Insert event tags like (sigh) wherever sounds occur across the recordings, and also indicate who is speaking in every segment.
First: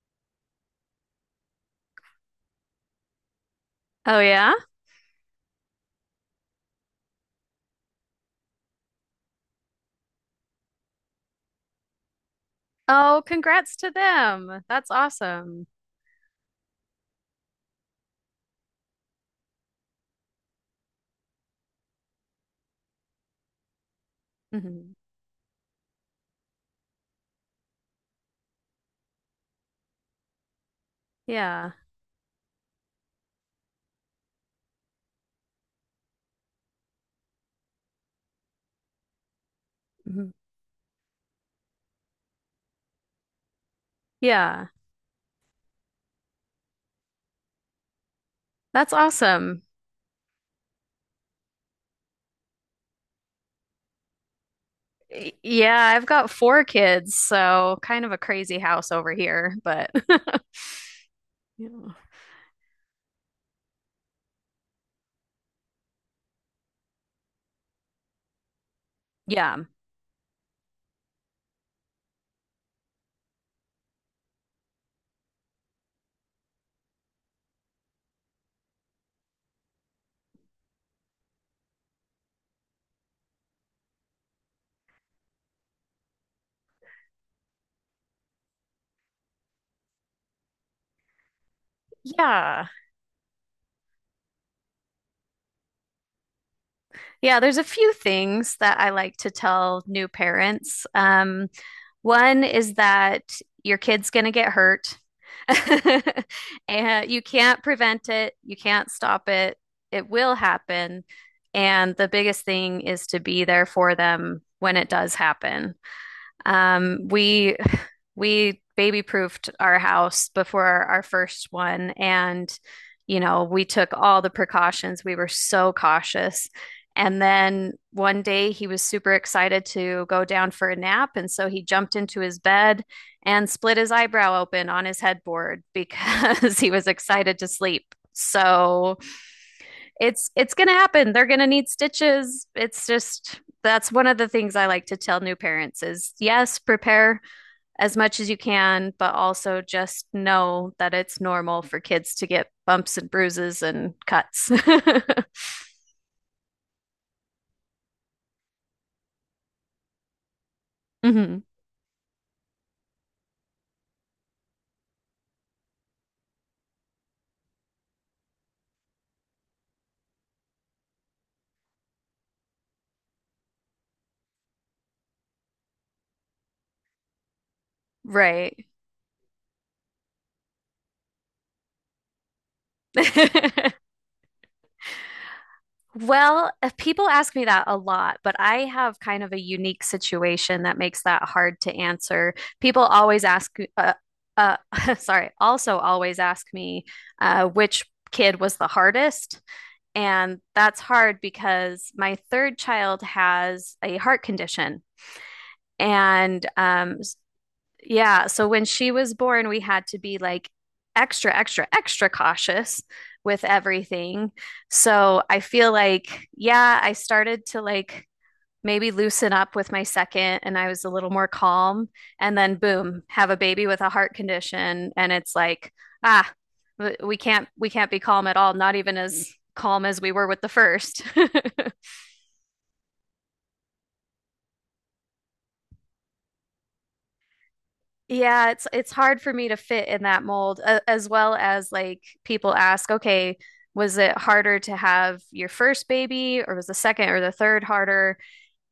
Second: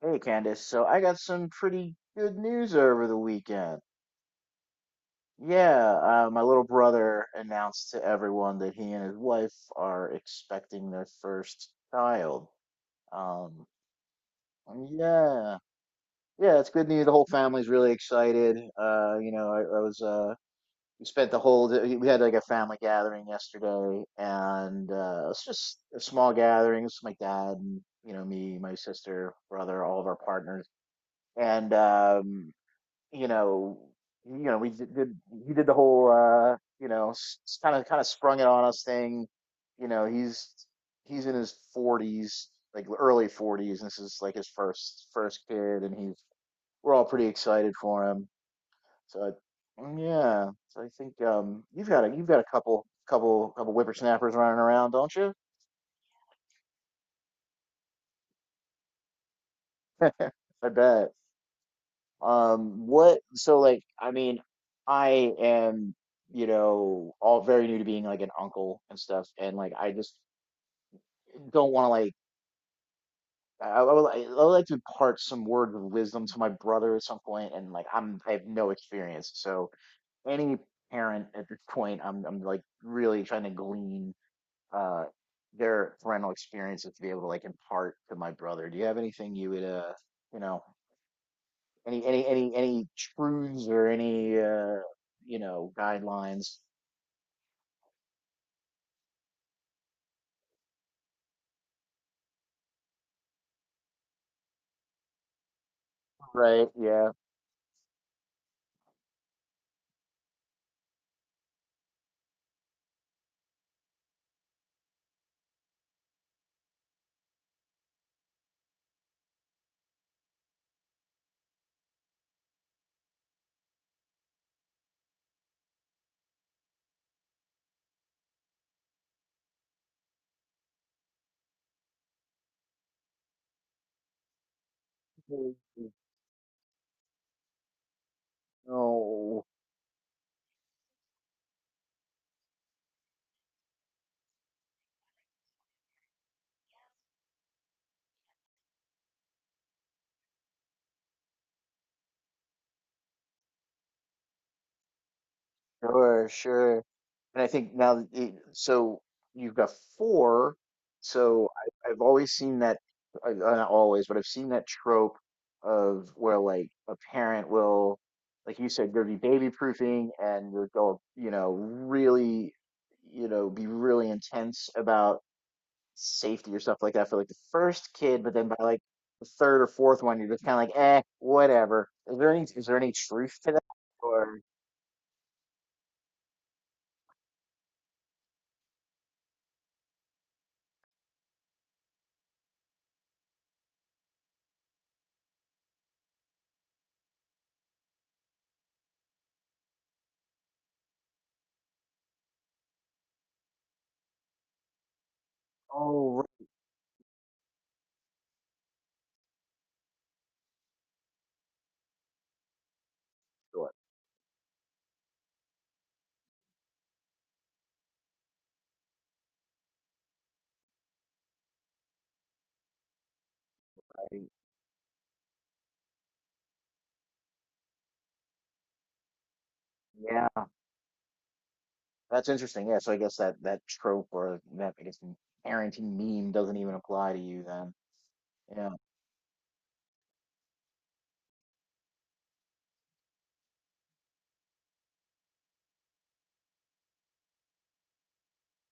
Speaker 1: Hey Candace, so I got some pretty good news over the weekend.
Speaker 2: Oh yeah?
Speaker 1: Yeah, my little brother announced to everyone that he and his wife are expecting their first child.
Speaker 2: Oh,
Speaker 1: Um,
Speaker 2: congrats to them. That's
Speaker 1: yeah,
Speaker 2: awesome.
Speaker 1: yeah, it's good news. The whole family's really excited. I was we spent the whole we had like a family gathering yesterday, and
Speaker 2: Hmm
Speaker 1: it's just a small gathering. It's my dad and you know me, my sister, brother, all of our partners. And
Speaker 2: Yeah.
Speaker 1: you know, you know, we did he did the whole kind of sprung it on us thing. You know,
Speaker 2: hmm
Speaker 1: he's in his 40s, like early 40s. This is like his
Speaker 2: Yeah.
Speaker 1: first kid, and he's, we're all pretty excited for him.
Speaker 2: That's
Speaker 1: So,
Speaker 2: awesome.
Speaker 1: yeah, so I think you've got a couple whippersnappers running around, don't
Speaker 2: Y-
Speaker 1: you?
Speaker 2: Yeah, I've got four kids, so kind of a crazy house over here, but (laughs)
Speaker 1: I bet.
Speaker 2: Yeah.
Speaker 1: What, so like, I mean, I am, you know, all very new to being like an uncle and stuff, and
Speaker 2: Yeah.
Speaker 1: like, I just don't want to like, I, I would, I would like to impart some words of wisdom to my brother at some point, and like, I have no experience, so any parent at this point, I'm like really trying to glean uh, their parental experiences to be able to like impart to my brother. Do you have anything you would, you know? Any any any
Speaker 2: Yeah.
Speaker 1: any truths or any guidelines?
Speaker 2: Yeah, there's a few things that I like to tell new parents. One is that your kid's going to get hurt (laughs)
Speaker 1: Right,
Speaker 2: and
Speaker 1: yeah.
Speaker 2: you can't prevent it, you can't stop it. It will happen. And the biggest thing is to be there for them when it does happen. We baby proofed our house before our first one, and you know, we took all the precautions. We were so cautious. And then one day he was super excited to go down for a nap, and so he jumped into his bed and split his eyebrow open on his
Speaker 1: Mm.
Speaker 2: headboard because (laughs) he was excited to sleep. So
Speaker 1: Oh,
Speaker 2: it's gonna happen. They're gonna need stitches. It's just that's one of the things I like to tell new parents is yes, prepare as much as you can, but also just know that it's normal for kids to get bumps and bruises and cuts. (laughs)
Speaker 1: sure, sure. And I think now that it, so you've got four.
Speaker 2: Mhm.
Speaker 1: So I, I've always seen that, I, not always, but I've seen that trope of where like a parent will, like you said, go do baby proofing and they'll go, you know, really, you know, be really intense about safety or stuff like that for like the first kid, but then by
Speaker 2: Right.
Speaker 1: like the third or fourth one, you're just kind of like, eh, whatever. Is there any truth to that?
Speaker 2: (laughs)
Speaker 1: Or
Speaker 2: Well, people ask me that a lot, but I have kind of a unique situation that makes that hard to answer. People always ask, uh, (laughs) sorry, also always ask me which kid was the hardest. And that's hard because my third child has a heart condition.
Speaker 1: oh,
Speaker 2: And
Speaker 1: right.
Speaker 2: yeah, so when she was born, we had to be like extra, extra, extra cautious with
Speaker 1: Sure.
Speaker 2: everything. So I feel like, yeah, I started to like maybe loosen up with my second and I was a little more calm. And then, boom, have a baby with a
Speaker 1: I
Speaker 2: heart
Speaker 1: mean,
Speaker 2: condition. And it's like, ah, we can't be calm at all, not even as calm as we were with
Speaker 1: yeah,
Speaker 2: the first. (laughs)
Speaker 1: that's interesting. Yeah, so I guess that that trope or that I guess parenting meme doesn't even apply to you then.
Speaker 2: Yeah, it's
Speaker 1: Yeah.
Speaker 2: it's hard for me to fit in that mold, as well as like people ask, okay, was it harder to have your first baby, or was the second or the third harder?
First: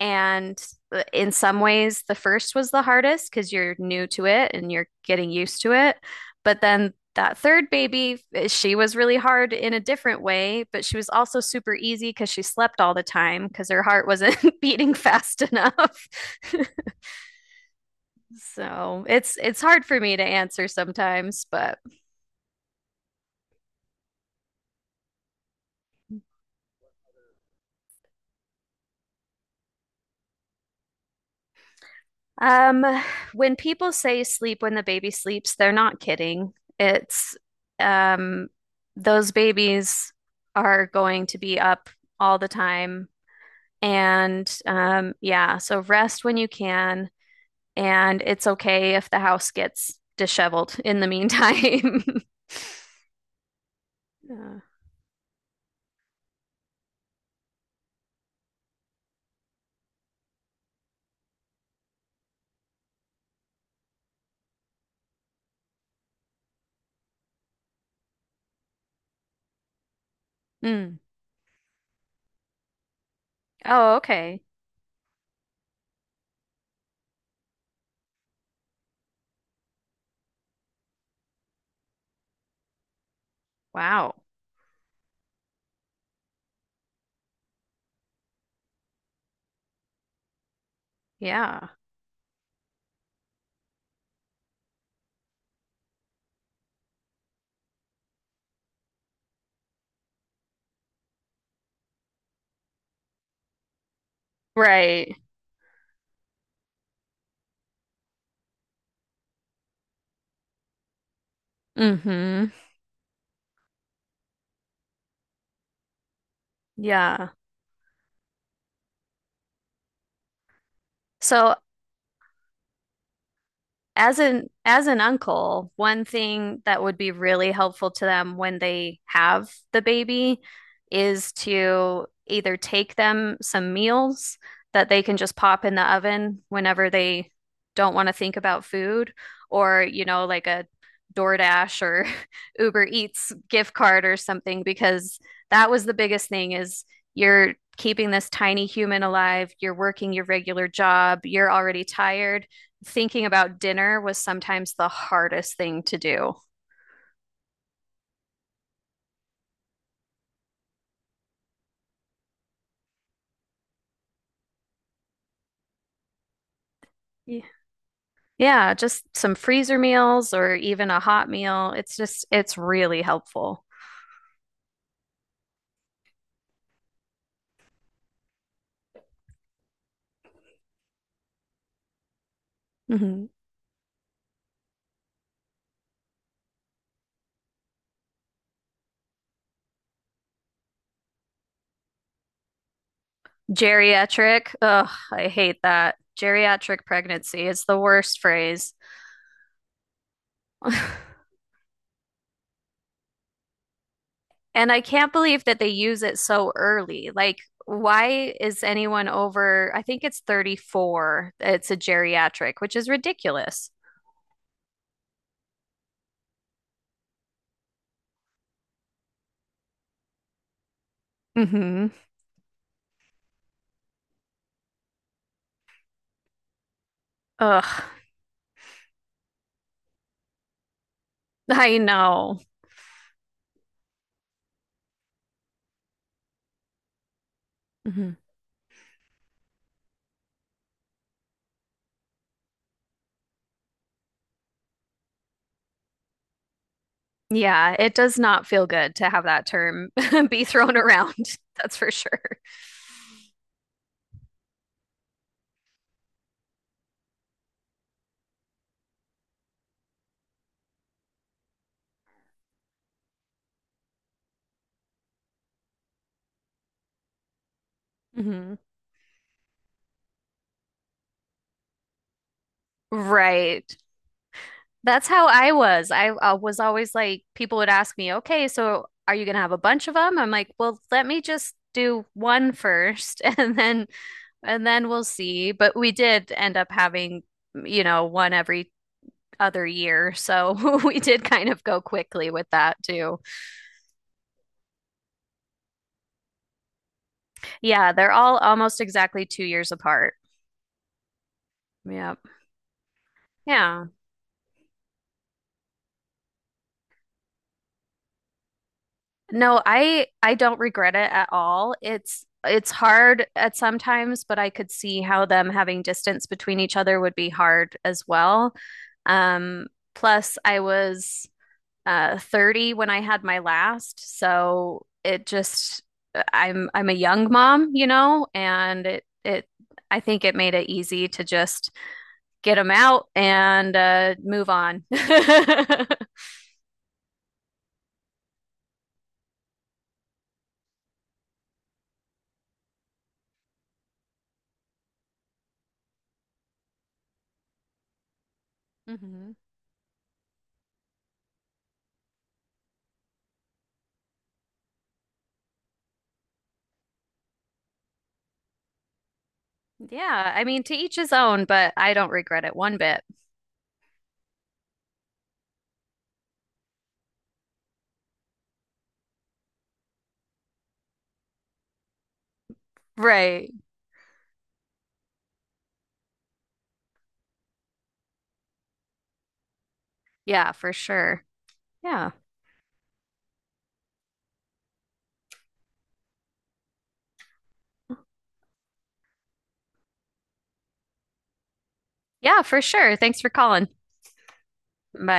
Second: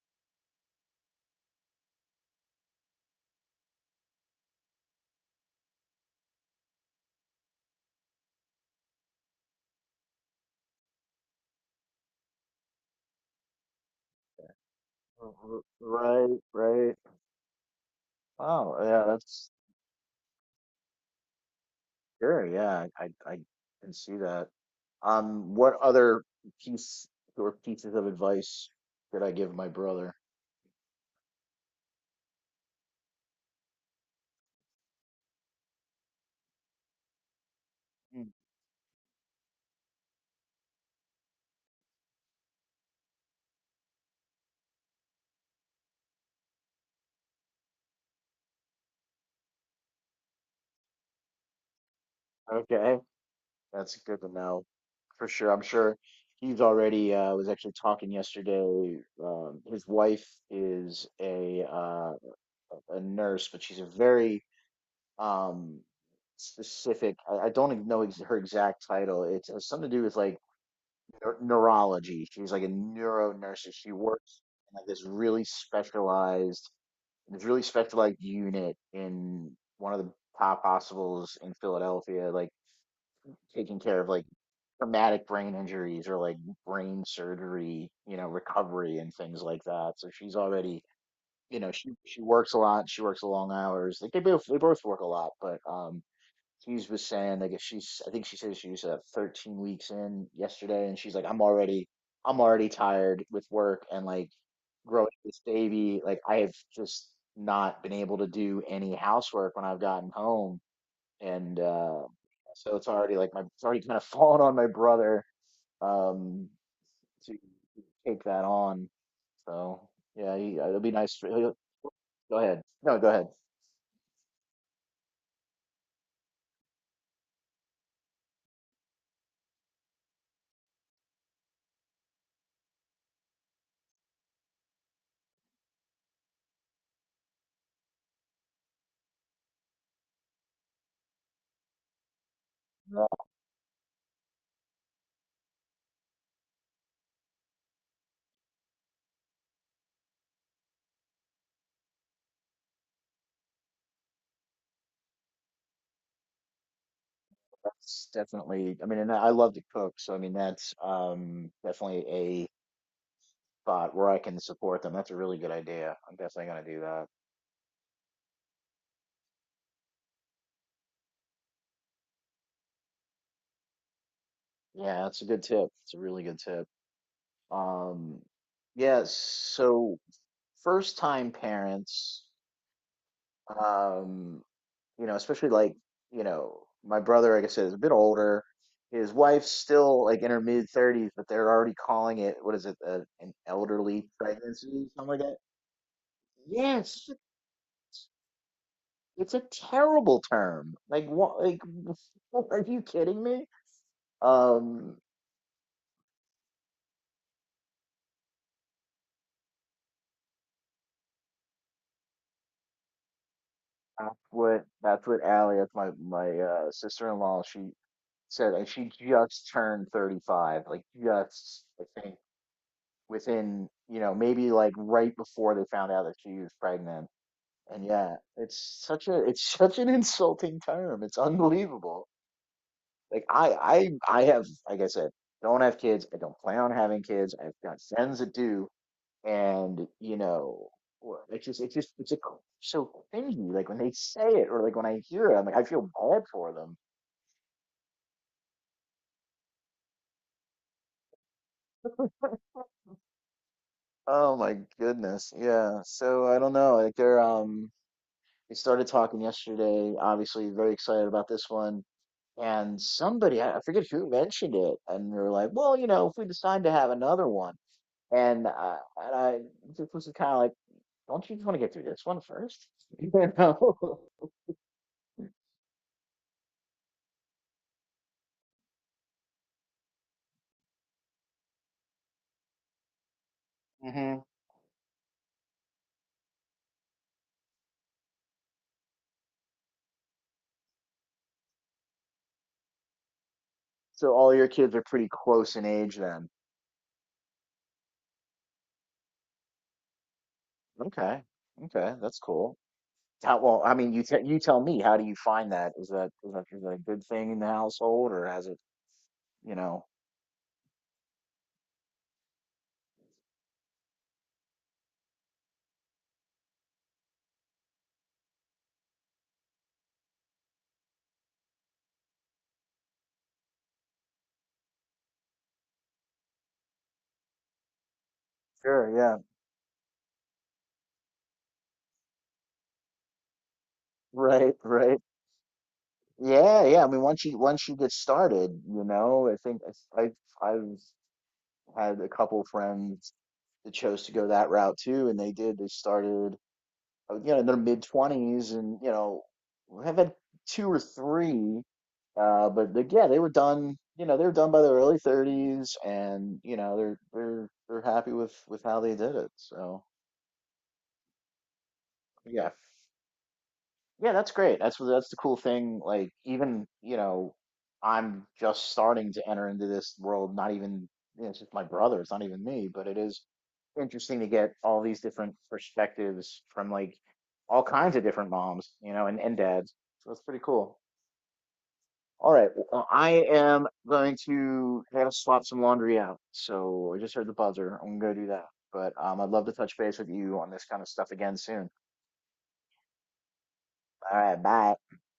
Speaker 2: And in some ways, the first was the hardest because you're new to it and you're getting used to it. But then that third baby, eh, she was really hard in a different way, but she was also super easy because she slept all the time because her heart wasn't (laughs) beating fast enough.
Speaker 1: Right.
Speaker 2: (laughs)
Speaker 1: Right. Oh, yeah.
Speaker 2: So it's
Speaker 1: That's
Speaker 2: it's hard for me to answer sometimes, but
Speaker 1: sure. Yeah, I can see that. What other piece or pieces of advice could I give my brother?
Speaker 2: um, when people say sleep when the baby sleeps, they're not kidding. It's um, those babies are going to be up all the time. And yeah, so rest when you can. And it's okay if the house gets disheveled in the meantime. (laughs)
Speaker 1: Okay, that's good to
Speaker 2: Yeah.
Speaker 1: know for sure. I'm sure he's already was actually talking yesterday. His wife is a nurse, but she's a very um specific, I don't even know ex her exact title. It has something to do with like
Speaker 2: Mm.
Speaker 1: neurology. She's like a neuro nurse. She
Speaker 2: Oh, okay.
Speaker 1: works in like this really specialized unit in one of the top hospitals in Philadelphia, like taking care of
Speaker 2: Wow.
Speaker 1: like traumatic brain injuries or like brain surgery, you know, recovery and things like that. So she's already, you
Speaker 2: Yeah.
Speaker 1: know, she works a lot. She works long hours. Like they both work a lot, but Hughes was saying like if she's, I think she said she was 13 weeks in yesterday, and she's like I'm already tired with work and like growing
Speaker 2: Right.
Speaker 1: this baby. Like I have just not been able to do any housework when I've gotten home, and
Speaker 2: Mm-hmm.
Speaker 1: so it's already like my it's already kind of (laughs) fallen on my brother, um,
Speaker 2: Yeah.
Speaker 1: to take that on. So yeah, he, it'll be nice. For,
Speaker 2: So
Speaker 1: he'll, go ahead. No, go ahead.
Speaker 2: as an uncle, one thing that would be really helpful to them when they have the baby is to either take them some meals that they can just pop in the oven whenever they don't want to think about food, or like a DoorDash or (laughs) Uber
Speaker 1: No,
Speaker 2: Eats gift card or something, because that was the biggest thing is you're keeping this tiny human alive, you're working your regular job, you're already tired thinking about dinner was sometimes the hardest thing to do.
Speaker 1: that's definitely. I mean, and I love to cook, so I mean that's definitely a spot where I can support them. That's a really good idea. I'm definitely gonna do that.
Speaker 2: Yeah. Yeah, just some freezer meals or even a hot meal. It's just, it's really helpful.
Speaker 1: Yeah, that's a good tip. It's a really good tip. Um, yeah. So first time parents.
Speaker 2: Mhm.
Speaker 1: Um, you know, especially like, you know, my brother, like I said, is a bit older. His wife's still like in her mid thirties, but they're already calling it, what is it, an elderly
Speaker 2: Geriatric, ugh,
Speaker 1: pregnancy, something like
Speaker 2: I
Speaker 1: that.
Speaker 2: hate that. Geriatric
Speaker 1: Yes,
Speaker 2: pregnancy, it's the worst phrase.
Speaker 1: it's a terrible term. Like
Speaker 2: (laughs)
Speaker 1: what? Like, (laughs) are you kidding me?
Speaker 2: And I
Speaker 1: Um,
Speaker 2: can't believe that they use it so early. Like, why is anyone over, I think it's 34, it's a geriatric, which is ridiculous.
Speaker 1: that's what Allie, that's my sister-in-law, she said, and she just turned 35, like just
Speaker 2: Mhm.
Speaker 1: I think within, you know, maybe like right before they found out that she was pregnant.
Speaker 2: Ugh,
Speaker 1: And yeah, it's such a it's (laughs) such an insulting term. It's
Speaker 2: I
Speaker 1: unbelievable.
Speaker 2: know.
Speaker 1: Like I have, like I said, don't have kids. I don't plan on having kids. I've got
Speaker 2: Mhm.
Speaker 1: friends that do, and you know, it's a, so cringy. Like when they say it, or like when I hear it, I'm like I feel bad for them.
Speaker 2: Yeah, it does not feel good to have that term (laughs) be thrown around. (laughs) That's for sure.
Speaker 1: Oh my goodness, yeah. So I don't know. Like they're they started talking yesterday. Obviously, very excited about this one. And somebody, I forget who mentioned it, and they were like, "Well, you know, if we decide to have another one," and
Speaker 2: hmm
Speaker 1: I just was kind of like, "Don't you just want to get through this one first? (laughs) You
Speaker 2: Right.
Speaker 1: know?"
Speaker 2: That's how I was. I was always like, people would ask me, okay, so are you going to have a bunch of them? I'm like, well, let me just do one first (laughs)
Speaker 1: (laughs) Hmm.
Speaker 2: and then we'll see. But we did end up having, you know, one every other year. So (laughs) we did kind of go quickly with that too.
Speaker 1: So all your kids are pretty close in age then.
Speaker 2: Yeah, they're all almost exactly 2 years apart.
Speaker 1: Okay, okay, that's
Speaker 2: Yep.
Speaker 1: cool. How, well, I
Speaker 2: Yeah.
Speaker 1: mean, you tell me. How do you find that? Is that a good thing in the household, or has it, you
Speaker 2: No,
Speaker 1: know?
Speaker 2: I don't regret it at all. It's hard at sometimes, but I could see how them having distance between each other would be hard as well. Um, plus I was 30 when I had my last, so it just I'm a young mom, you know, and
Speaker 1: Sure,
Speaker 2: it
Speaker 1: yeah,
Speaker 2: it I think it made it easy to just get them out and move
Speaker 1: right,
Speaker 2: on.
Speaker 1: right.
Speaker 2: (laughs)
Speaker 1: Yeah, yeah. I mean, once you get started, you know, I think I I had a couple friends that chose to go that route too, and they did. They started, you know, in their mid twenties, and you know,
Speaker 2: hmm
Speaker 1: I've had two or three, but they, yeah, they were done. You know, they were done by their early 30s, and you know, they're happy with how they did it. So
Speaker 2: Yeah, I mean, to each his own, but I don't regret
Speaker 1: yeah,
Speaker 2: it one bit.
Speaker 1: yeah, that's great. That's the cool thing. Like even, you know, I'm just starting to enter into this world, not even, you know, it's just my brother, it's not even me, but it is
Speaker 2: Right.
Speaker 1: interesting to get all these different perspectives from like all kinds of different moms, you know, and dads. So that's pretty
Speaker 2: Yeah, for
Speaker 1: cool.
Speaker 2: sure. Yeah.
Speaker 1: All right, I am going to I gotta swap some laundry out. So I just heard the buzzer. I'm gonna go do that. But I'd love to touch base with you on this kind of stuff again soon.
Speaker 2: Yeah, for sure. Thanks for calling.
Speaker 1: All right, bye.
Speaker 2: Bye.